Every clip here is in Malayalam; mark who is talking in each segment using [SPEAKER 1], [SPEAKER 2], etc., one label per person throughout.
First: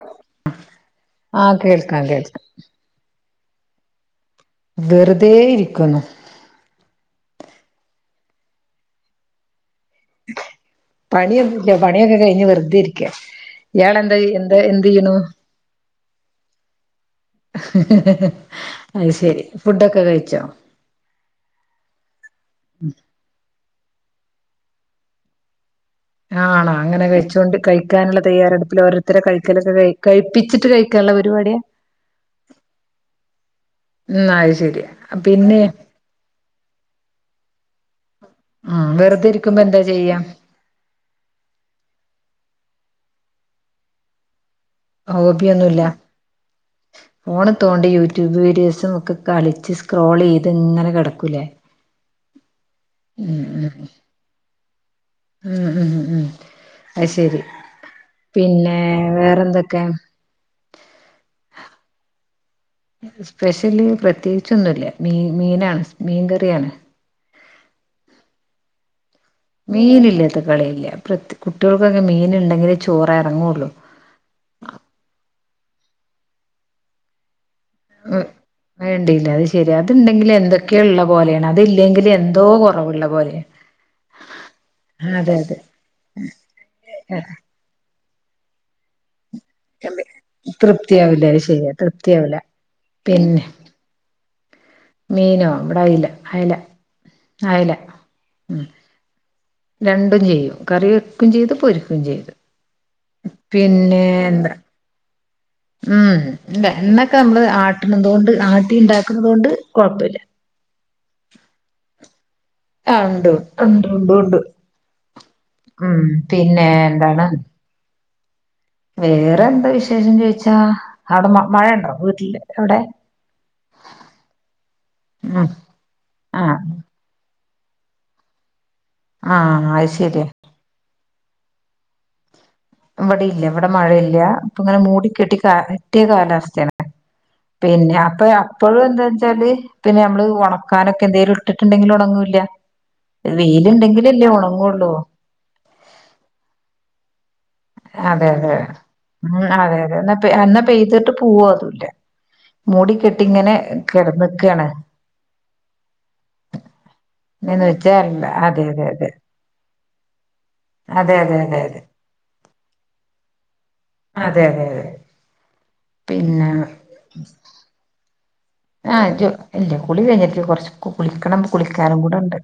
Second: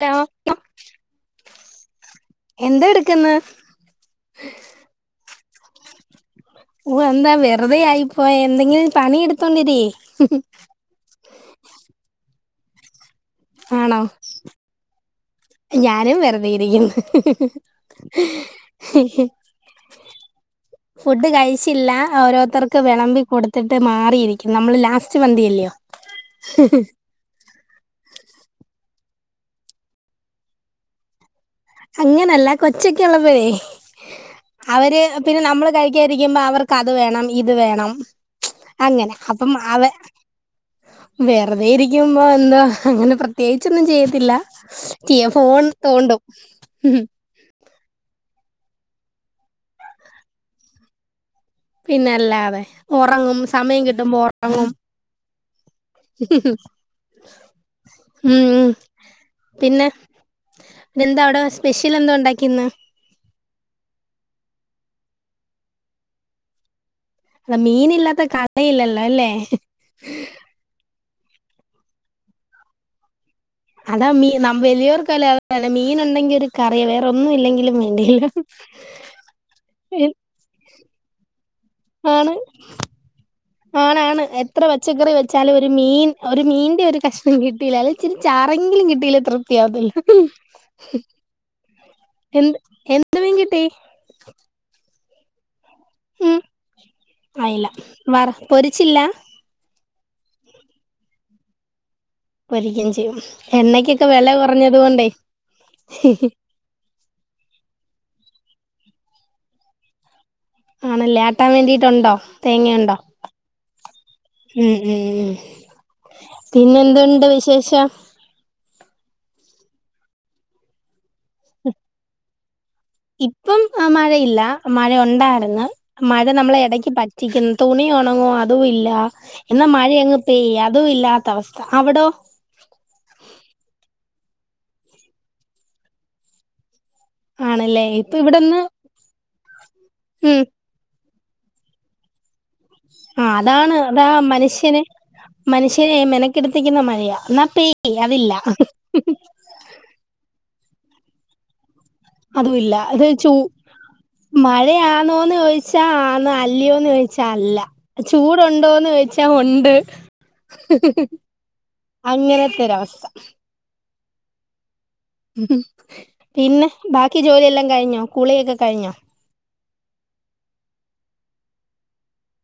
[SPEAKER 1] [unintelligible]
[SPEAKER 2] ആഹ് കേൾക്കാം കേൾക്കാം
[SPEAKER 1] എന്താ എടുക്ക്ന്ന്?
[SPEAKER 2] വെറുതെയിരിക്കാണ്
[SPEAKER 1] ഉവ്വ് എന്താ വെറുതെ ആയിപ്പോയേ എന്തെങ്കിലും പണി എടുത്തോണ്ടിരി.
[SPEAKER 2] പണിയൊന്നും ഇല്ല പണിയൊക്കെ കഴിഞ്ഞ് വെറുതെ ഇരിക്ക ഇയാൾ
[SPEAKER 1] ആണോ
[SPEAKER 2] എന്താ എന്താ എന്ത് ചെയ്യണു
[SPEAKER 1] ഞാനും വെറുതെരിക്കുന്നു
[SPEAKER 2] അത് ശരി ഫുഡൊക്കെ കഴിച്ചോ
[SPEAKER 1] ഫുഡ് കഴിച്ചില്ല ഓരോരുത്തർക്ക് വെളമ്പി കൊടുത്തിട്ട് മാറിയിരിക്കും നമ്മള് ലാസ്റ്റ് മന്തിയല്ലയോ
[SPEAKER 2] ആണോ അങ്ങനെ കയ്യിച്ചുകൊണ്ട് കഴി കഴിക്കാനുള്ള തയ്യാറെടുപ്പില് ഓരോര്ത്തരെ കഴിക്കലൊ കഴി കഴപ്പിച്ചിട്ട് കഴിക്കാനുള്ള പരിപാടിയാ
[SPEAKER 1] അങ്ങനല്ല കൊച്ചക്കെള്ളപ്പഴേ
[SPEAKER 2] ഉം അത് ശരിയാ
[SPEAKER 1] അവര് പിന്നെ നമ്മള് കഴ രിക്കുമ്പോ അവർക്കത് വേണം ഇത് വേണം
[SPEAKER 2] ഉം
[SPEAKER 1] അങ്ങനെ
[SPEAKER 2] വെറുതെ
[SPEAKER 1] അപ്പം
[SPEAKER 2] ഇരിക്കുമ്പോ
[SPEAKER 1] അവ
[SPEAKER 2] എന്താ ചെയ്യാ
[SPEAKER 1] വെറുതെ ഇരിക്കുമ്പോ എന്താ അങ്ങനെ പ്രത്യേകിച്ചൊന്നും ചെയ്യത്തില്ല ത്തിയ ഫോൺ
[SPEAKER 2] ഹോബിയൊന്നുല്ല
[SPEAKER 1] തോണ്ടും ഉം
[SPEAKER 2] ഫോണ് തോണ്ടി യൂട്യൂബ് വീഡിയോസും ഒക്കെ കളിച്ച് സ്ക്രോളിയ്ത് ഇങ്ങനെ കെടക്കുല്ലെ
[SPEAKER 1] പിന്നല്ലാതെ ഒറങ്ങും സമയം കിട്ടുമ്പോ ഒറങ്ങും
[SPEAKER 2] ഉം ഉം ഉ ഉം അത് ശരി
[SPEAKER 1] ഉം
[SPEAKER 2] പിന്നെ വേറെന്തൊക്കെ
[SPEAKER 1] പിന്നാ എന്താ അവിടെ സ്പെഷ്യൽ എന്താ ഉണ്ടാക്കിന്ന്
[SPEAKER 2] സ്പെഷ്യല് പ്രത്യേകിച്ചൊന്നുല്ല മീനാണ് മീൻകറിയാണ്
[SPEAKER 1] അ മീനില്ലാത്ത [unintelligible] അല്ലേ
[SPEAKER 2] മീന് ഇല്ലാത്ത കളിയില്ല പ്ര കുട്ടിയാൾകൊക്കെ മീൻ ഇണ്ടെങ്കിലേ ചോറ് എറങ്ങൊള്ളൂ
[SPEAKER 1] അതാ മീ നമ് വെലിയോർക്കല്ലെ അതെ മീൻ ഇണ്ടെങ്കിൽ ഒരു കറി വേറെ ഒന്നും ഇല്ലെങ്കിലും വേണ്ടില്ല
[SPEAKER 2] വേണ്ടിന്നില്ല അത് ശരിയാ അത്ണ്ടെങ്കിൽ എന്തൊക്കെ ഇള്ള പോലെണ് അത് ഇല്ലെങ്കിൽ
[SPEAKER 1] ആണ്
[SPEAKER 2] എന്തോ കൊറവ്ള്ള പോലെണ്
[SPEAKER 1] ആണാണ് എത്ര പച്ചക്കറി വെച്ചാലും ഒരു മീൻ ഒരു മീന്റെ ഒരു കഷ്ണം കിട്ട കിട്ടിലാ അല്ലെ ഇച്ചിരി ചാറെങ്കിലും കിട്ടീല്ല ത്രിപ് യാ
[SPEAKER 2] തൃപ്തിയാവില്ല അത് ശരിയാ തൃപ്തിയാവില്ല
[SPEAKER 1] എന്ത് എന്ത്
[SPEAKER 2] പിന്നെ
[SPEAKER 1] വേട്ടേ [unintelligible]
[SPEAKER 2] മീനോ ഇവിടെ അയില
[SPEAKER 1] ഉം
[SPEAKER 2] അയല
[SPEAKER 1] അയില
[SPEAKER 2] അയല
[SPEAKER 1] വറ്
[SPEAKER 2] ഉ
[SPEAKER 1] പൊരിച്ചില്ല
[SPEAKER 2] രണ്ടും ചെയ്യും കറി വെക്കും ചെയ്തു പൊരിക്കും ചെയ്തു
[SPEAKER 1] പൊരിക്കയും ചെയ്യും എണ്ണക്കൊക്കെ വെല
[SPEAKER 2] എന്താ
[SPEAKER 1] കൊറഞ്ഞത് കൊണ്ടേ
[SPEAKER 2] ഉം ഇല്ല എണ്ണക്കെ നമ്മള് ആട്ട്ണതോണ്ട് ആട്ടി ഇണ്ടാക്കുന്നതോണ്ട് കൊഴപ്പല്ല
[SPEAKER 1] ആണല്ലേ ആട്ടാൻ വേണ്ടിട്ടുണ്ടോ തേങ്ങയുണ്ടോ
[SPEAKER 2] ആഹ് ഉണ്ട് ഉണ്ട് ഉണ്ട് ഉണ്ട്
[SPEAKER 1] ഉം ഉം ഉം
[SPEAKER 2] ഉം പിന്നെ എന്താണ്
[SPEAKER 1] പിന്നെന്തുണ്ട് വിശേഷം
[SPEAKER 2] വേറെ എന്താ വിശേഷം ചോയിച്ചാ അവിടെ മഴ ഇണ്ടോ വീട്ടില് അവടെ
[SPEAKER 1] ഇപ്പം മഴയില്ല മഴ
[SPEAKER 2] ഉം
[SPEAKER 1] ഉണ്ടായിരുന്ന് മഴ നമ്മളെ
[SPEAKER 2] ആഹ്
[SPEAKER 1] എടക്ക് പറ്റ റ്റിക്ക്‌ന്ന് തുണി ഉണങ്ങോ അതും ഇല്ല
[SPEAKER 2] ആഹ്
[SPEAKER 1] എന്നാ
[SPEAKER 2] അത്
[SPEAKER 1] മഴ അങ്ങ്
[SPEAKER 2] ശരിയാ
[SPEAKER 1] പെയ്യാ അതും ഇല്ല തവസ്ഥ അവിടോ
[SPEAKER 2] ഇവടീല്ല ഇവിടെ മഴയില്ല ഇപ്പൊ ഇങ്ങനെ മൂടി കെട്ടി പറ്റിയ കാലാവസ്ഥയാണ്
[SPEAKER 1] ആണല്ലേ
[SPEAKER 2] പിന്നെ
[SPEAKER 1] ഇപ്പൊ
[SPEAKER 2] അപ്പൊ
[SPEAKER 1] ഇവിടെന്ന്
[SPEAKER 2] അപ്പോഴും എന്താെച്ചാല് പിന്നെ നമ്മള്
[SPEAKER 1] ഉം
[SPEAKER 2] ഒണ ക്കാനൊക്കെ എന്തേലും ഇട്ടിട്ടുണ്ടെങ്കില് ഒണങ്ങൂല്ല
[SPEAKER 1] ആ അതാണ് അതാ
[SPEAKER 2] വെയിലുണ്ടെങ്കിലല്ലേ
[SPEAKER 1] മനുഷ്യന്
[SPEAKER 2] ഒണങ്ങൊള്ളൂ.
[SPEAKER 1] മനുഷ്യനെ മെനക്കെടുത്തിക്കുന്ന മഴയാ എന്നാ പെയ്യോ
[SPEAKER 2] അതെ
[SPEAKER 1] അതില്ല
[SPEAKER 2] അതെ ഉം അതെ അതെ എന്നാ പെയ്തിട്ട് പോവോ അതു ല്ല
[SPEAKER 1] അതുല്ല അത് ചൂ
[SPEAKER 2] കിടന്നക്കാണ്
[SPEAKER 1] മഴയാണോന്ന് ചോയിച്ചാ ആന്ന് അല്ലയോന്ന് ചോ ച്ചല്ല
[SPEAKER 2] എന്ന് വെച്ചാല്ല അതെ അതെ
[SPEAKER 1] ചൂടുണ്ടോന്ന്
[SPEAKER 2] അതെ
[SPEAKER 1] ചോയിച്ചാ ഒണ്ട്
[SPEAKER 2] അതെ അതെ അതെ അതെ
[SPEAKER 1] അങ്ങനത്തെരവസ്ഥ
[SPEAKER 2] അതെ അതെ അതെ
[SPEAKER 1] ഉ പിന്നെ ബാക്കി ജോലിയെല്ലാം കഴിഞ്ഞോ കുളിയൊക്കെ കഴിഞ്ഞോ
[SPEAKER 2] ആഹ് ഇല്ല കുളി കഴിഞ്ഞിട്ടില കൊറച്ച് കുളിക്കണം കുളിക്കാനും കൂടെ ഇണ്ട്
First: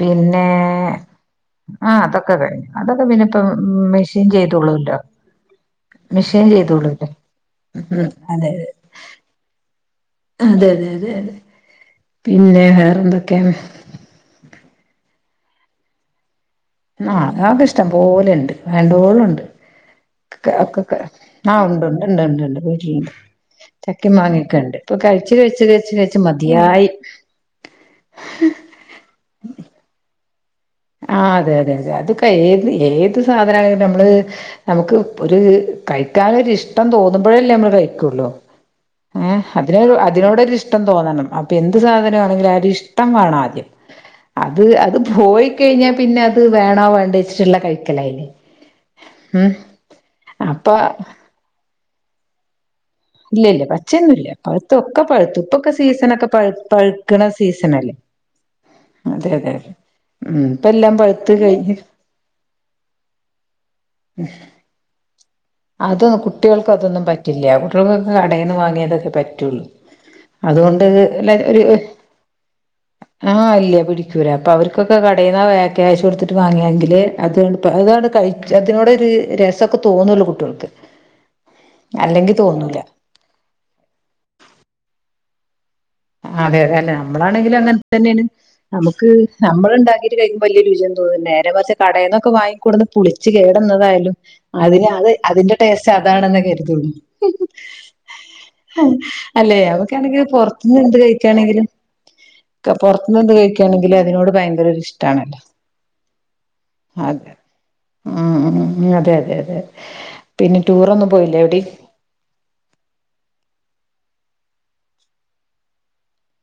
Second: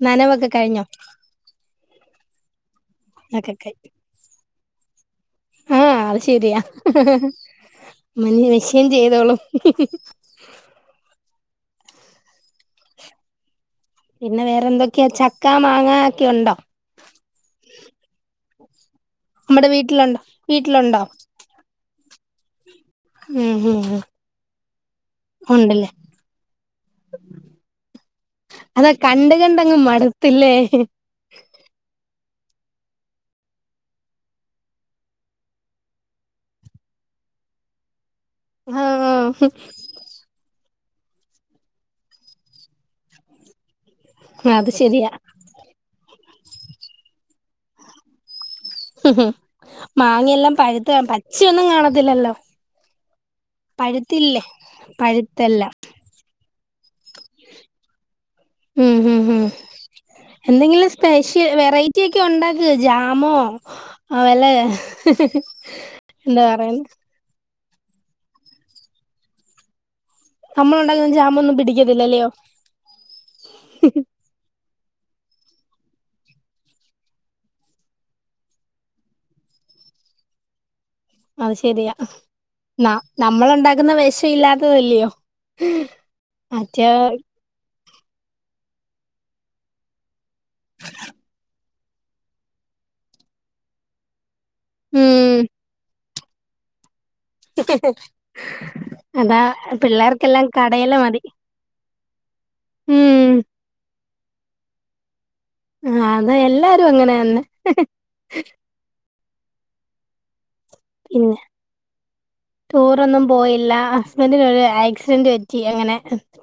[SPEAKER 2] പിന്നെ
[SPEAKER 1] നനവൊക്കെ കഴിഞ്ഞോ
[SPEAKER 2] ആഹ് അതൊക്കെ കഴിഞ്ഞു അതൊക്കെ പിന്നെ ഇപ്പ
[SPEAKER 1] ഒക്കെ കഴിഞ്ഞ്
[SPEAKER 2] മെഷീൻ ചെയ്തോളോല്ലോ
[SPEAKER 1] ആഹ് അത് ശരിയാ
[SPEAKER 2] ഉം
[SPEAKER 1] മന
[SPEAKER 2] അതെ
[SPEAKER 1] മിഷീൻ ചെയ്തോളും
[SPEAKER 2] അതെ അതെ അതെ അതെ പിന്നെ വേറെന്തൊക്കെണ്
[SPEAKER 1] പിന്നെ വേറെന്തൊക്കെയാ ചക്ക മാങ്ങ ഒക്കെ ഉണ്ടോ?
[SPEAKER 2] ആഹ് അതൊക്കെ ഇഷ്ടം പോലെണ്ട് വേണ്ട്വോളംണ്ട്.
[SPEAKER 1] നമ്മടെ വീട്ടിലുണ്ടോ
[SPEAKER 2] ഒക്കെ കെ
[SPEAKER 1] വീട്ടിലുണ്ടോ
[SPEAKER 2] ആഹ് ഉണ്ടുണ്ട് ഇണ്ട്ണ്ട് വീട്ടില്ണ്ട്.
[SPEAKER 1] ഉം ഉം
[SPEAKER 2] ചക്കിം മറങ്ങ്യൊക്കെണ്ട് ഇപ്പൊ കഴിച്ച് കഴിച്ച്
[SPEAKER 1] ഉണ്ടല്ലേ
[SPEAKER 2] കഴിച്ച് കഴിച്ച് മതിയായി.
[SPEAKER 1] അതാ കണ്ട് കണ്ടങ്ങ് മട്ത്തില്ലേ.
[SPEAKER 2] ആഹ് അതെ അതെ അതെ. അതൊക്കെ ഏത് ഏത് സാധനായാലും നമ്മള് നമുക്ക് ഒരു കഴിക്കാനൊരിഷ്ടം തോന്നുമ്പോഴല്ലേ നമ്മള് കഴിക്കൊള്ളു. ഏഹ്
[SPEAKER 1] ആഹ്
[SPEAKER 2] അതിനൊരു അതിനോടൊരു ഇഷ് ടം തോന്നണം അപ്പൊ എന്ത് സാധനാണെങ്കിലും ആ ഒര് ഇഷ്ടം വേണാദ്യം അത് അത് പോയി കഴിഞ്ഞാ പിന്നെ അത് വേണോ വേണ്ടേച്ചിട്ടുള്ള കഴിക്കലായിലേ.
[SPEAKER 1] മാങ്ങയെല്ലാം പഴുത്ത്
[SPEAKER 2] അപ്പൊ
[SPEAKER 1] പച്ചയൊന്നും കാണത്തില്ലല്ലോ.
[SPEAKER 2] ഇല്ല ഇല്ല പച്ചയൊന്നും ഇല്ല.
[SPEAKER 1] പഴുത്തില്ലേ
[SPEAKER 2] പഴുത്തു ഒക്കെ പഴുത്തു ഇപ്പൊക്കെ
[SPEAKER 1] പഴുത്തെല്ലാം
[SPEAKER 2] സീസണൊക്കെ പഴ് പഴുക്ക്ണ സീസണല്ലേ.
[SPEAKER 1] ഉം ഉം
[SPEAKER 2] അതെ
[SPEAKER 1] ഉം.
[SPEAKER 2] അതെ അതെ ഉം ഇപ്പ
[SPEAKER 1] എന്തെങ്കിലും
[SPEAKER 2] എല്ലാം പഴുത്ത്
[SPEAKER 1] സ്പെഷ്യൽ
[SPEAKER 2] കഴിഞ്ഞ്
[SPEAKER 1] വെറൈറ്റി ഒക്കെ ഉണ്ടാക് ജാമോ ഏഹ് വെല്ല
[SPEAKER 2] അത് കുട്ട്യേൾക്ക് അതൊന്നും പറ്റില്ല കുട്ട്യേൾക്കൊക്കെ കടെന്ന് വാങ്ങിയതൊക്കെ പറ്റൊള്ളൂ.
[SPEAKER 1] നമ്മൾ
[SPEAKER 2] അതുകൊണ്ട്
[SPEAKER 1] ഉണ്ടാക്കുന്ന
[SPEAKER 2] ഇല്ലെ
[SPEAKER 1] ജാമൊന്നും
[SPEAKER 2] ഒരു
[SPEAKER 1] പിടിക്കത്തില്ലല്ലയോ
[SPEAKER 2] ആഹ് ഇല്ല്യ പിടി ക്കൂല. അപ്പൊ അവർക്കൊക്കെ കടേന്നാ വെ ക്യാഷ് കൊടുത്തിട്ട് വാങ്ങിയെങ്കിലെ അതാണ്ട് പ അതാണ്ട് കഴി ച് അതിനോട് ഒരു രസൊക്കെ തോന്നൊള്ളു കുട്ട്യോൾക്ക് അല്ലെങ്കി തോന്നൂല.
[SPEAKER 1] നമ്മള്ണ്ടാക്കുന്ന വെഷ ഇല്ലാത്തതല്ലയോ.
[SPEAKER 2] അതെ അതെ.
[SPEAKER 1] മറ്റേ
[SPEAKER 2] അല്ലാ നമ്മളാണെങ്കിലും അങ്ങൻ തന്നേണ്. നമുക്ക് നമ്മള്ണ്ടാക്കീട്ട് കഴിക്കുമ്പം വല്യ രുചി ഒന്നും തോന്നും നേരെ മറിച് കടേന്നൊക്കെ വാങ്ങിക്കൊട്ന്ന് പുളിച്ചു കേടന്നതായാലും അതിന് അത്
[SPEAKER 1] ഉം
[SPEAKER 2] അതിന്റെ ടേസ്റ്റ് അതാണെന്നേ കര്തൊള്ളൂ.
[SPEAKER 1] അതാ
[SPEAKER 2] അല്ലെ? അതൊക്കേണെങ്കി
[SPEAKER 1] പിള്ളേർക്കെല്ലാം
[SPEAKER 2] പൊറ് ത്ത്ന്ന് എന്ത്
[SPEAKER 1] കടയിലെ മതി
[SPEAKER 2] കഴിക്കാണെങ്കിലും ക പൊറത്ത്ന്ന് എന്ത്
[SPEAKER 1] ഉം
[SPEAKER 2] കഴിക്കാണെങ്കിലും അതിനോട് ഭയങ്കര ഒരിഷ്ടാണല്ലോ.
[SPEAKER 1] ആഹ് അതാ എല്ലാരും അങ്ങനെ തന്നെ.
[SPEAKER 2] ഉം ഉം ഉം അതെ അതെ അതെ. പിന്നെ ടൂറൊന്നും
[SPEAKER 1] പിന്നെ
[SPEAKER 2] പോയില്ല എവിടിം?
[SPEAKER 1] ടൂറൊന്നും പോയില്ല ഹസ്ബൻഡിനൊരു ആക്സിഡന്റ് പറ്റി അങ്ങനെ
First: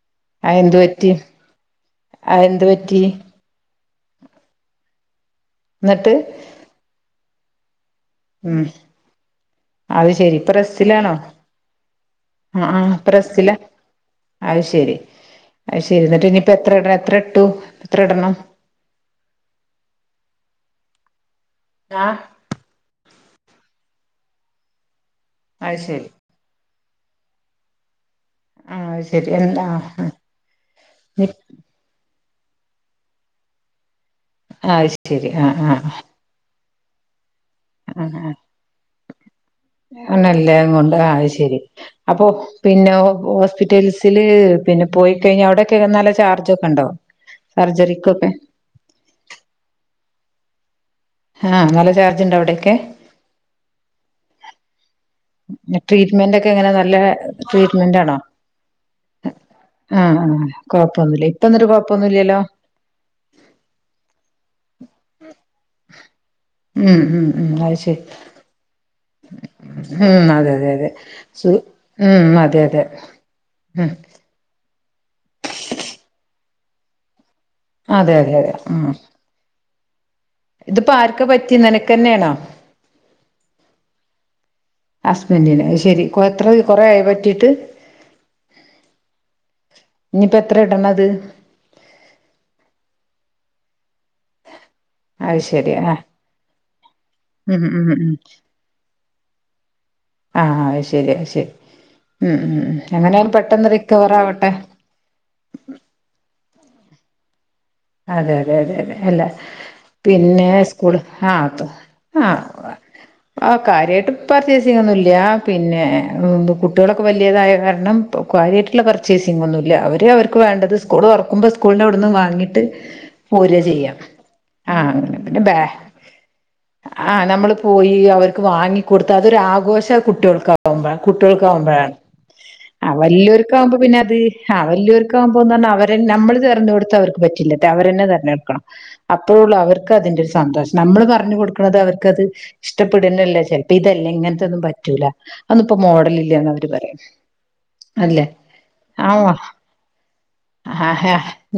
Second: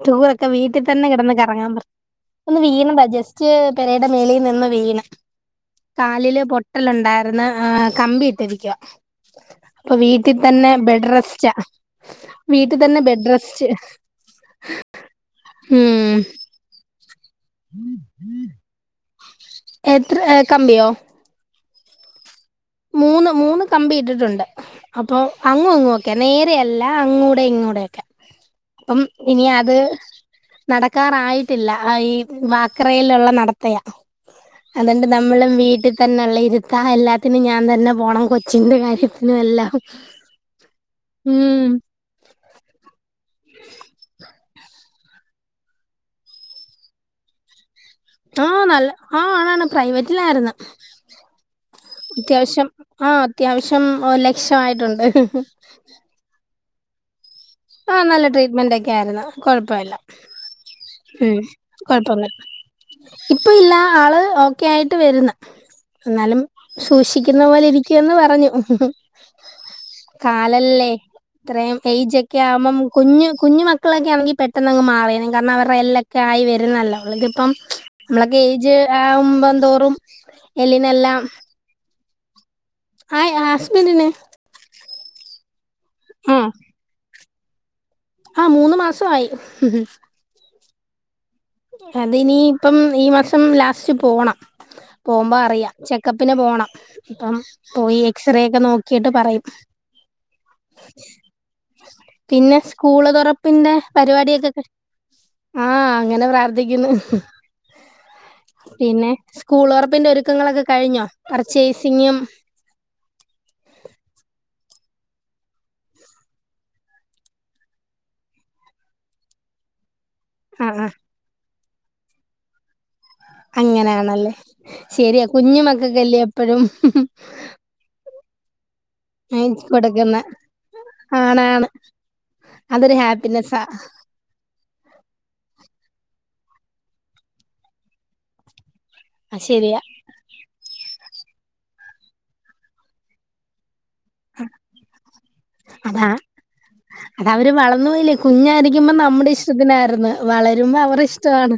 [SPEAKER 1] ടൂറൊക്കെ
[SPEAKER 2] അത് എന്ത്
[SPEAKER 1] വീട്ടി തന്നെ
[SPEAKER 2] പറ്റി
[SPEAKER 1] കിടന്ന് കറങ്ങാൻ പറ
[SPEAKER 2] അത്
[SPEAKER 1] ഒന്ന്
[SPEAKER 2] എന്ത് പറ്റി
[SPEAKER 1] വീണതാ ജസ്റ്റ് പെരയുടെ മേളീ നിന്ന് വീണ്.
[SPEAKER 2] ഇന്നട്ട്
[SPEAKER 1] ട്ടലുണ്ടായിര്ന്ന് ആഹ് കമ്പിയിട്ടിരിക്കുവാ.
[SPEAKER 2] അത് ശെരി ഇപ്പൊ റെസ്സിലാണോ?
[SPEAKER 1] റെസ്റ്റാ
[SPEAKER 2] അഹ്
[SPEAKER 1] വീട്ടിൽ
[SPEAKER 2] ആഹ്
[SPEAKER 1] തന്നെ
[SPEAKER 2] ഇപ്പൊ
[SPEAKER 1] ബെഡ്
[SPEAKER 2] റെസ്റ്റിലാ?
[SPEAKER 1] റെസ്റ്റ്
[SPEAKER 2] അത് ശരി അത് ശരി
[SPEAKER 1] ഉം
[SPEAKER 2] ഇന്നട്ട് ഇനി പ്പ എത്ര ഇടണം എത്ര ഇട്ടു എത്ര ഇടണം?
[SPEAKER 1] എത്ര ഏഹ് കമ്പിയോ?
[SPEAKER 2] ആഹ്.
[SPEAKER 1] മൂന്ന് മൂന്ന് കമ്പി ഇട്ടിട്ടുണ്ട്. അപ്പൊ അങ്ങും
[SPEAKER 2] അത്
[SPEAKER 1] ഇങ്ങും
[SPEAKER 2] ശരി
[SPEAKER 1] ഒക്കെയാ. നേരെ യല്ലാ അങ്ങൂടെ ഇങ്ങൂടെ ഒക്കെ.
[SPEAKER 2] ആഹ്
[SPEAKER 1] അപ്പം
[SPEAKER 2] അത് ശരി
[SPEAKER 1] ഇനി
[SPEAKER 2] എന്താ
[SPEAKER 1] അത് നടക്കാറായിട്ടില്ല. ആഹ് ഈ വാക്കറേലുള്ള നടത്തയാ.
[SPEAKER 2] അത്
[SPEAKER 1] അതൊണ്ട്
[SPEAKER 2] ശരി
[SPEAKER 1] നമ്മളും
[SPEAKER 2] ആഹ്
[SPEAKER 1] വീട്ടി
[SPEAKER 2] ആഹ്
[SPEAKER 1] തന്നെ ഉള്ള ഇരു ത്താ എല്ലാത്തിനും ഞാ ൻ തന്നെ പോണം
[SPEAKER 2] ആഹ്
[SPEAKER 1] കൊച്ചിന്റെ കാര്യത്തിനും എല്ലാം ഉം.
[SPEAKER 2] അപ്പോ പിന്നെ ഹൊ ഹോസ്പിറ്റൽസില് പിന്നെ പോയി കഴിഞ്ഞാ അവിടെക്കെ നല്ല ചാർജൊക്കെണ്ടോ? സർജറിക്കൊക്കെ
[SPEAKER 1] ആഹ് നല്ല ആ അതാണ്‌ പ്രൈവറ്റിലായിരുന്ന്
[SPEAKER 2] ആഹ് നല്ല ചാർജ് ഉണ്ടോ
[SPEAKER 1] അത്യാവശ്യം
[SPEAKER 2] അവിടെയൊക്കെ
[SPEAKER 1] ആ അത്യാവശ്യം ഒര് ലക്ഷമായിട്ടുണ്ട്
[SPEAKER 2] ട്രീറ്റ്മെന്റ് ഒക്കെ എ ങ്ങനെ നല്ലേ ട്രറ്റ്മെന്റ്
[SPEAKER 1] ആഹ്
[SPEAKER 2] ആണോ
[SPEAKER 1] നല്ല ട്രീറ്റ്മെന്റ് ഒക്കെ ആയിരുന്നു കൊഴപ്പമില്ല
[SPEAKER 2] ആഹ് കൊഴപ്പൊന്നുല്ല
[SPEAKER 1] ഉം
[SPEAKER 2] ഇപ്പന്നോരു
[SPEAKER 1] കൊഴപ്പൊന്നുല്ല
[SPEAKER 2] കൊഴപ്പൊന്നുല്ല്യല്ലോ
[SPEAKER 1] ഇപ്പ ഇല്ല ആള് ഓക്കെ ആയിട്ട് വര്ന്ന് ഇന്നാലും
[SPEAKER 2] ഉം ഉം
[SPEAKER 1] സൂക്ഷിക്കുന്ന
[SPEAKER 2] ഉം
[SPEAKER 1] പോലെ
[SPEAKER 2] അത് ശരി
[SPEAKER 1] ഇരിക്കുവന്ന് പറഞ്ഞു
[SPEAKER 2] ഉം അതെ അതെ അതെ
[SPEAKER 1] കാലല്ലേ
[SPEAKER 2] സു
[SPEAKER 1] ഇത്രേം എയ്ജ
[SPEAKER 2] ഉം
[SPEAKER 1] ക്യ
[SPEAKER 2] അതെ
[SPEAKER 1] ആവുമ്പം
[SPEAKER 2] അതെ
[SPEAKER 1] കുഞ് കുഞ്ഞു
[SPEAKER 2] ഉം
[SPEAKER 1] മക്കളക്കെ ആണെങ്കി പെ ട്ടെന്നങ്ങ് മാറിയണം കാര്ണം അവർടെ എല്ലക്കെ ആയി വര്ന്നല്ലോ അവളിതിപ്പം
[SPEAKER 2] അതെ അതെ
[SPEAKER 1] നമ്മളക്കെ
[SPEAKER 2] അതെ
[SPEAKER 1] ഏയ്ജ് ആവുമ്പം തോറും
[SPEAKER 2] ഇത് ഇപ്പ
[SPEAKER 1] എല്ലിനെല്ലാം
[SPEAKER 2] ആര്ക്ക പറ്റി നിനക്കെന്നെണോ
[SPEAKER 1] ആയി ഹസ്ബെന്റിന്
[SPEAKER 2] ഹസ്ബന്റിന് അത് ശെരി കോ
[SPEAKER 1] ആഹ്
[SPEAKER 2] എത്ര കൊറെ ആയോ പറ്റീട്ട്
[SPEAKER 1] ആഹ് മൂന്ന് മാസ ആയി
[SPEAKER 2] ഇഞ്ഞിപ്പ എത്ര ഇടണ അത്
[SPEAKER 1] അത് ഇനി ഇപ്പം ഈ മാസം ലാസ്റ്റ് പോണം പോവുമ്പോ
[SPEAKER 2] അത്
[SPEAKER 1] അറിയാ
[SPEAKER 2] ശരി ആ
[SPEAKER 1] ചെക്കപ്പിന് പോണം ഇപ്പം
[SPEAKER 2] ഉം ഉം
[SPEAKER 1] പോയി
[SPEAKER 2] ഉം
[SPEAKER 1] എക്സറേ ഒക്കെ നോക്കീട്ട് പറയും
[SPEAKER 2] ആ അത് ശരി അത് ശരി ഉം ഉം
[SPEAKER 1] പിന്നെ
[SPEAKER 2] ഉം
[SPEAKER 1] സ്കൂള്
[SPEAKER 2] എങ്ങനായാലും പെട്ടെന്ന്
[SPEAKER 1] തോറപ്പിന്റെ
[SPEAKER 2] റിക്കവർ
[SPEAKER 1] പരിവാടിയൊക്കെ
[SPEAKER 2] ആവട്ടെ
[SPEAKER 1] ക ആഹ് അങ്ങനെ പ്രാർത്ഥിക്കുന്ന്
[SPEAKER 2] അതെ അതെ അതെ അതെ
[SPEAKER 1] പിന്നെ
[SPEAKER 2] അല്ല
[SPEAKER 1] സ്കൂൾ ഒറപ്പിന്റെ
[SPEAKER 2] പിന്നെ
[SPEAKER 1] ഒരുക്കങ്ങളൊക്കെ
[SPEAKER 2] സ്കൂള്
[SPEAKER 1] കഴിഞ്ഞോ
[SPEAKER 2] ആ
[SPEAKER 1] പർച്ചേസിങ്ങും
[SPEAKER 2] ആ
[SPEAKER 1] [unintelligible]
[SPEAKER 2] ആ കാര്യയിട്ട് പർച്ചേയ്‌സിങ്ങോന്നില്ല്യ പിന്നെ കുട്ട്യോളൊക്കെ വല്ല്യതായ കാര്ണം പ്പൊ കാര്യായിട്ട്ള്ള പർച്ചേയ്‌സിങ്ങോന്നു ഇല്ല്യ അവര് അവര് ക്ക്‌ വേണ്ടത്
[SPEAKER 1] ആഹ് ആഹ്
[SPEAKER 2] സ്കൂള് തോർക്കുമ്പോ സ്കൂൾന്റെ അവ്ട്ന്ന് വാങ്ങീട്ട് പോരാചെയ്യാ
[SPEAKER 1] അങ്ങനെയാണല്ലേ
[SPEAKER 2] അങ്ങനെ
[SPEAKER 1] ശരിയാ
[SPEAKER 2] പിന്നെ ബ
[SPEAKER 1] കുഞ്ഞു മക്കൾക്കല്ലേ എപ്പഴും
[SPEAKER 2] ആ നമ്മള് പോയി അവര്ക്ക് വാങ്ങി കൊടുത്ത് അതൊരാഘോഷ
[SPEAKER 1] കൊടുക്കുന്ന
[SPEAKER 2] കുട്ട്യോൾക്കാവുമ്പഴാ
[SPEAKER 1] ആണാണ്
[SPEAKER 2] കുട്ട്യോൾകാവുമ്പോഴാണ്
[SPEAKER 1] അതൊരു
[SPEAKER 2] ആഹ് വല്ല്യോര്ക്ക്
[SPEAKER 1] ഹാപ്പിനെസ്സാ
[SPEAKER 2] ആവുമ്പ പിന്നെ അത് ആഹ് വല്ല്യോർക് ആവുമ്പോന്നർഞ്ഞാ അവരെ നമ്മള് തെര്ഞ്ഞോട്‌ത്ത അവര്ക്ക് പറ്റില്ല അവരെന്നെ തെര്ഞ്ഞെട്‌ക്കണം അപ്പോഴുള്ള
[SPEAKER 1] ശരിയാ
[SPEAKER 2] അവര്ക്ക് അതിന്റെ ഒരു സന്തോഷം നമ്മള് പർഞ് കൊടുക്ക്ണത് അവർക്ക് അത് ഇഷ്ടപ്പെടുന്നല്ല ചെൽ അപ്പൊ ഇതല്ലേ ഇങ്ങൻത്തെന്നും പറ്റൂല അതൊന്ന്പ്പ മോഡല് ഇല്ല്യാന്ന് അവര് പറയും
[SPEAKER 1] അവര് വള ന്നൂല്ല്യ
[SPEAKER 2] അല്ലേ
[SPEAKER 1] കുഞ്ഞായിരിക്കുമ്പം
[SPEAKER 2] ആ
[SPEAKER 1] നമ്മടെ ഇഷ്ടത്തിനായിരുന്നു വളരുമ്പോ അവരെ
[SPEAKER 2] ആഹ് ആഹ്
[SPEAKER 1] ഇഷ്ടാണ്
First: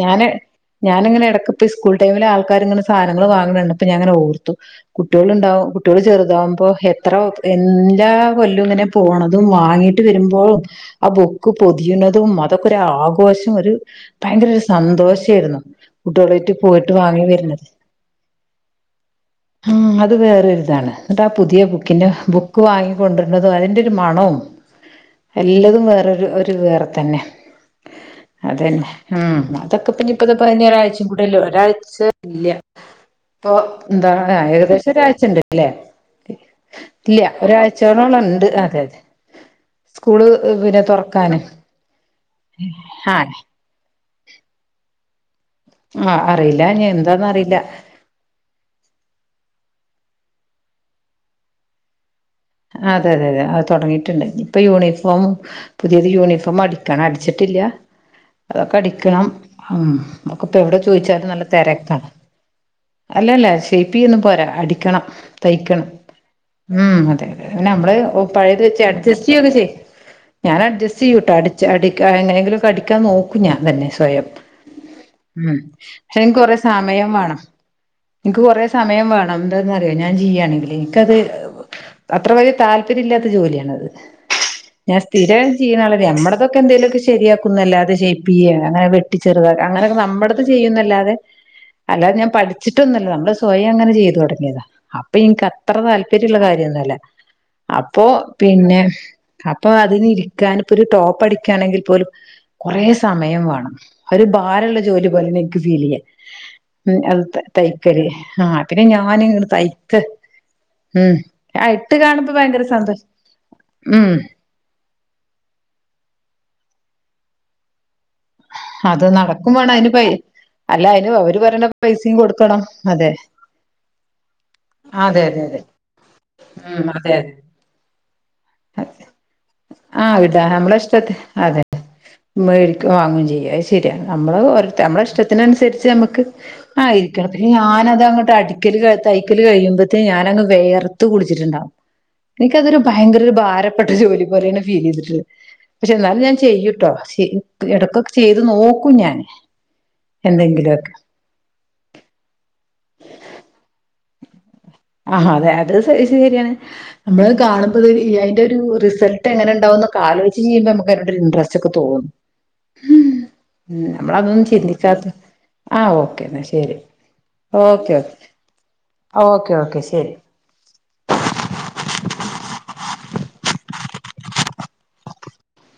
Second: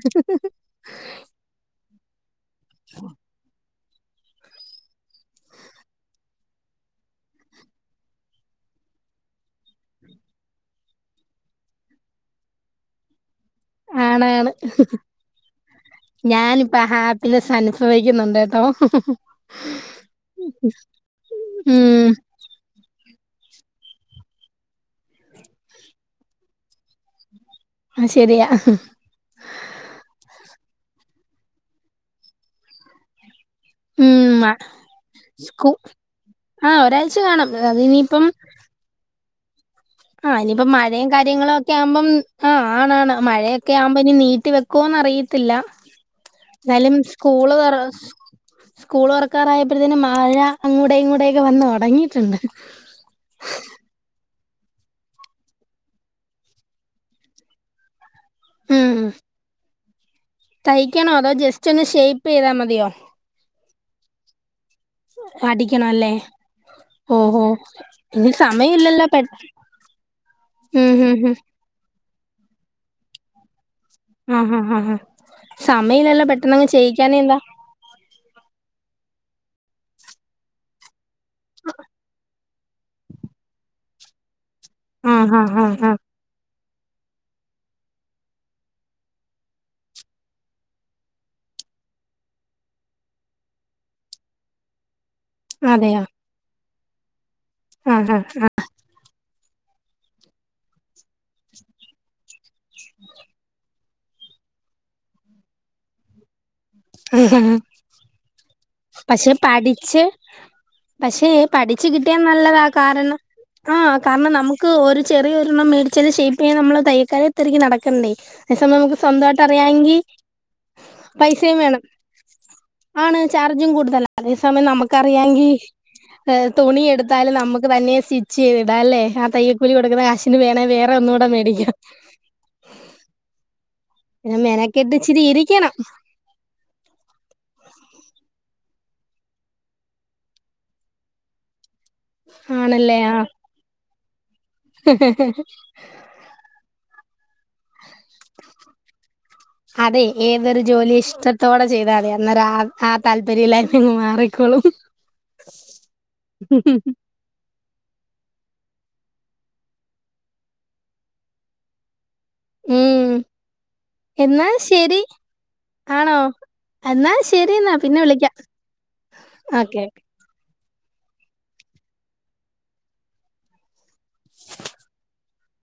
[SPEAKER 2] ഞാന് ഇങ്ങനെ എടക്പ്പോ സ്കൂൾ ടൈമില് ആൾക്കാര്ങ്ങനെ സാനങ്ങള് വാങ്ണണ്ടപ്പോ ഞാ ഇങ്ങനെ ഓർത്തു കുട്ട്യോളുണ്ടാവു കുട്ട്യോള് ചെറ്താവുമ്പൊ എത്ര എല്ലാ കൊല്ലു ഇങ്ങനെ പോണതും വാങ്ങീട്ട് വരുമ്പോ ആ ബുക്ക് പൊതിയ്‌ണതും അതൊക്ക ഒര് ആഘോഷം ഒരു ഭയങ്കര
[SPEAKER 1] ആണാണ്
[SPEAKER 2] ഒരു സന്തോഷേര്ന്നു കുട്ട്യോളായിട്ട്
[SPEAKER 1] ഞാനിപ്പ
[SPEAKER 2] പോയിട്ട് വാങ്ങി
[SPEAKER 1] ഹാപ്പിനെസ്
[SPEAKER 2] വര്നത്
[SPEAKER 1] അനുഭവിക്കുന്നുണ്ട് കേട്ടോ
[SPEAKER 2] ആ അത് വേറൊര് ഇതാണ് ന്നട്ട് ആ പുതിയ ബുക്കിന്റെ
[SPEAKER 1] ഉം
[SPEAKER 2] ബുക്ക് വാങ്ങി കോണ്ടര്നതു അതിന്റെ ഒരു മണു എല്ലതും വേറെരു ഒരു വേറെ തന്നെ
[SPEAKER 1] ശരിയാ
[SPEAKER 2] അതന്നെ ഉം അതൊക്കെപ്പി ഇഞ്ഞി ഇപ്പത് പറഞ ഒരാഴ്ചി കൂടെല്ലോ ഒരാഴ്ച ഇല്ല്യ ഇപ്പൊ എന്താ
[SPEAKER 1] ഉം
[SPEAKER 2] [unintelligible] ഏകദേശം ഒരാഴ്ച ഇണ്ട് ലെ
[SPEAKER 1] സ്കൂ ആഹ് ഒരാഴ്ച
[SPEAKER 2] ഇല്ല്യ
[SPEAKER 1] കാണും അതിനിയിപ്പം
[SPEAKER 2] ഒരാഴ്ചയോളോളം ഇണ്ട് അതെ അതെ സ്കൂള്
[SPEAKER 1] ആഹ് ഇനി ഇപ്പൊ
[SPEAKER 2] പിന്നെ
[SPEAKER 1] മയെം
[SPEAKER 2] തുറക്കാന്
[SPEAKER 1] കാര്യങ്ങളും ഒക്കെ ആവുമ്പം ആ ആണാണ്
[SPEAKER 2] ആഹ്
[SPEAKER 1] മയയെ ക്കെ ആവുമ്പം ഇഞ് നീട്ടി വെക്കോന്ന് അറിയത്തില്ല
[SPEAKER 2] ആഹ് അറിയില്ല ഇനി
[SPEAKER 1] ന്നാലും
[SPEAKER 2] എന്താന്ന്
[SPEAKER 1] സ്കൂള്
[SPEAKER 2] അറിയില്ല
[SPEAKER 1] തോറ സ്കൂൾ ഓർക്കാറായപ്പോഴത്തനും മഴ അങ്ങൂടെ ഇ ങ്ങൂ ടെക്കെ വന്ന് തോടങ്ങിയിട്ടുണ്ട്
[SPEAKER 2] അതെയതെ അതെ അത് തോടങ്ങിയിട്ടുണ്ട് ഇപ്പൊ യൂണിഫോം പുതിയത് യൂണിഫോം അടിക്കണം അടിച്ചിട്ടില്ല അതൊക്കെ
[SPEAKER 1] ഉം
[SPEAKER 2] അടിക്കണം ഉം നമുക് ഇപ്പ എവിടെ
[SPEAKER 1] തയ്ക്കണോ അതോ
[SPEAKER 2] ചോദിച്ചാലും നല്ല
[SPEAKER 1] ജസ്റ്റ് ഒന്ന്
[SPEAKER 2] തെരക്കാണ്
[SPEAKER 1] ഷേപ്പ് ചെയ്താ മതിയോ
[SPEAKER 2] അല്ലല്ല ഷേയ്പ്പ് ചെയൊന്നും പോരാ അടിക്കണം
[SPEAKER 1] അടിക്കണോ
[SPEAKER 2] തയ്ക്കണം
[SPEAKER 1] അല്ലേ
[SPEAKER 2] ഉം അതെ
[SPEAKER 1] ഓഹോ
[SPEAKER 2] പിന്നെ നമ്മള്
[SPEAKER 1] ഇനി
[SPEAKER 2] പഴയത് വെച്ച്
[SPEAKER 1] സമയമില്ലല്ലോ പെ
[SPEAKER 2] അഡ്ജസ്റ്റ് ചെയ്യൊക്ക ചെയേ ഞാൻ
[SPEAKER 1] ഉം
[SPEAKER 2] അഡ്ജസ്റ്റ്
[SPEAKER 1] ഉം
[SPEAKER 2] ചെയ്യൂട്ടോ
[SPEAKER 1] ഉം
[SPEAKER 2] അടി ച് അടിക്ക എങ്ങനെങ്കിലൊക്കെ അടിക്കാൻ നോകു ഞാ തന്നെ സ്വയം
[SPEAKER 1] ആഹ് ആഹ് ആഹ് ആഹ്
[SPEAKER 2] ഉം
[SPEAKER 1] സമയമില്ലല്ലോ
[SPEAKER 2] അയ്ൻ കൊറെ
[SPEAKER 1] പെട്ടെന്നങ്ങ്
[SPEAKER 2] സമയം
[SPEAKER 1] ചെയ്യിക്കാനെന്താ
[SPEAKER 2] വേണം ഇനിക്ക് കുറെ സമയം വേണം എന്തന്ന്റിയോ ഞാൻ ചിയ്യണെങ്കിൽ ഇനിക്കത്
[SPEAKER 1] ആഹ്
[SPEAKER 2] അത്ര വല്യേ താല്പര്യം ഇല്ലാത്ത ജോലിയാണത് ഞാൻ
[SPEAKER 1] ആഹ്
[SPEAKER 2] സ്ഥിരം
[SPEAKER 1] ആഹ് ആഹ് ആഹ്
[SPEAKER 2] ചെയ്യുന്നുള്ളത് നമ്മടെതോ ക്കഎന്തെലൊക്കെ ശെരിയാക്കും ന്നല്ലാതെ ഷെയ്പ്പെയ്യെ അങ്ങെനെ വെട്ടി ചെർതാ അങ്ങെനെക്കെ ന്നമ്മടത് ചെയ്യുന്നല്ലാതെ അല്ലാതെ ഞാൻ പഠിച്ചിട്ടൊന്നുല്ല ന്നമ്മള് സ്വയം അങ്ങെനെ ചെയ്തു തൊട്ങ്ങിയതാ. അപ്പൊ ഇൻക്ക് അത്ര
[SPEAKER 1] അതെയോ
[SPEAKER 2] താല്പര്യള്ള കാര്യൊന്നൊല്ല. അപ്പോ
[SPEAKER 1] ആഹ്
[SPEAKER 2] പിന്നെ അപ്പൊ അതിന് ഇരിക്കാന് ഇപ്പോ ഒരു ടോപ്പ് അടിക്കണെങ്കിൽ പോലും കൊറെ സമെയം വാണം ഒരു ഭാരള്ള ജോലി പോലെണ് ഇൻക്ക് ഫീലെയ്യാ. ഉം അത്
[SPEAKER 1] ആഹ്
[SPEAKER 2] തൈക്കെല് ആഹ്.
[SPEAKER 1] പക്ഷെ പടിച്ച്
[SPEAKER 2] ഉം
[SPEAKER 1] പക്ഷേ ഈ
[SPEAKER 2] ആ
[SPEAKER 1] പഠിച്ച്
[SPEAKER 2] ഇട്ട്
[SPEAKER 1] കി ട്ടിയ
[SPEAKER 2] കാണുമ്പോ ഭയങ്കര
[SPEAKER 1] ന്നല്ലെതാ
[SPEAKER 2] സന്തോഷം
[SPEAKER 1] കാര്ണം ആഹ്
[SPEAKER 2] ഉം
[SPEAKER 1] കാര്ണം ന്നമുക്ക് ഒരു ചെറിയൊരെണ്ണം മേടിച്ച് ഷേയ്പ്പെയ്യാൻ ന്നമ്മള് തൈക്കാലെ തെര്ക്കി ന്നട്ക്കണ്ടേ? അതെ സമെം ന്നമുക്ക്
[SPEAKER 2] അത്
[SPEAKER 1] സ്വന്തയിട്ട്
[SPEAKER 2] നടക്കും വേണം അതിന്
[SPEAKER 1] അറിയാമെങ്കി
[SPEAKER 2] പൈ അല്ല ഇത് ഓര് പറയ്ണ പൈസിം കൊട്ക്കണം അതെ.
[SPEAKER 1] ഞ്ഞും കൂട്തല അതേ സമെയം
[SPEAKER 2] അതെ അതെ
[SPEAKER 1] ന്നമുക്കറിയാങ്കി
[SPEAKER 2] അതെ
[SPEAKER 1] ഹ് തുണി
[SPEAKER 2] ഉം അതെ
[SPEAKER 1] എടുത്താലും ന്നമ്മക്ക് തന്നെ സി ച്ചിയ്ത്ടാ അല്ലെ
[SPEAKER 2] അതെ
[SPEAKER 1] ആ തയ്യെൽകൂലി കൊടുക്കുന്ന
[SPEAKER 2] ആ
[SPEAKER 1] കാശിന് വേണേ വേറെന്നൂടെ മേടിക്കാം.
[SPEAKER 2] മേടിക്ക വാങ്ങും ചെയ്യ അഹ് ശെരിയ ന്നമ്മള്
[SPEAKER 1] പിന്നെ
[SPEAKER 2] ന്നമ്മുടെ
[SPEAKER 1] മെനക്കെട്ട്
[SPEAKER 2] ഓരോതെ
[SPEAKER 1] ഇച്ചിരി
[SPEAKER 2] ഇഷ്ട്ടത്തിന്
[SPEAKER 1] ഇരിക്കണം
[SPEAKER 2] അന്സരിച്ച് അമ്മക്ക് ആ ഇരിക്കെണം പിന്നെ ഞാനഅത് അങ്ങട്ട് അടിക്കല് തൈക്കെല് കയ്യ്മ്പത്തിന് ഞാനങ്ങ് വെയെർത്ത് കുൾച്ചിട്ടുണ്ടാവും. എനിക്കതൊരു
[SPEAKER 1] ആണല്ലേ
[SPEAKER 2] ഭയങ്കെരെ
[SPEAKER 1] ആഹ്
[SPEAKER 2] ഒരു ഭാരപ്പെട്ട ജോലിപോലെണ്. ഫീലെയ്ത്ട്ട്ണ്ട് പക്ഷെ എന്നാലും ഞാൻ ചെയ്യൂട്ടോ ശ് എടക്കൊക് ചെയ്യ്ത് നോക്കും ഞാൻ എന്തെങ്കിലൊക്കെ.
[SPEAKER 1] ത്തോടെ ചെയ്താതി അന്നരാതാത് താല്പര്യല്ലായ്മ അങ്ങ് മാറിക്കോളും.
[SPEAKER 2] അമ്മള് കാണുമ്പോത് അയ്ന്റെ ഒരു റിസെൾട്ട് എങ്ങെനെ ഇണ്ടാവുംന്നൊക്കെ ആലോയ്ച്ച് ചെയ്യുമ്പോ ന്നമ്മക്ക് അയ്നോടൊരു ഇൻട്രസ്റ്റ് ഒക്കെ തോന്നു. ഹ്
[SPEAKER 1] ഉം
[SPEAKER 2] ന്നമ്മളതൊന്നും
[SPEAKER 1] എന്നാ ശരി
[SPEAKER 2] ചിന്തിക്കാത് ആഹ്
[SPEAKER 1] ആണോ?
[SPEAKER 2] ഓക്കെന്നാ ശെരി
[SPEAKER 1] എന്നാ ശരി എന്നാ
[SPEAKER 2] ഓക്കെ,
[SPEAKER 1] പിന്നെ
[SPEAKER 2] ഓക്കെ
[SPEAKER 1] വിളിക്കാം.
[SPEAKER 2] ഓക്കെ, ഓക്കെ ശെരി.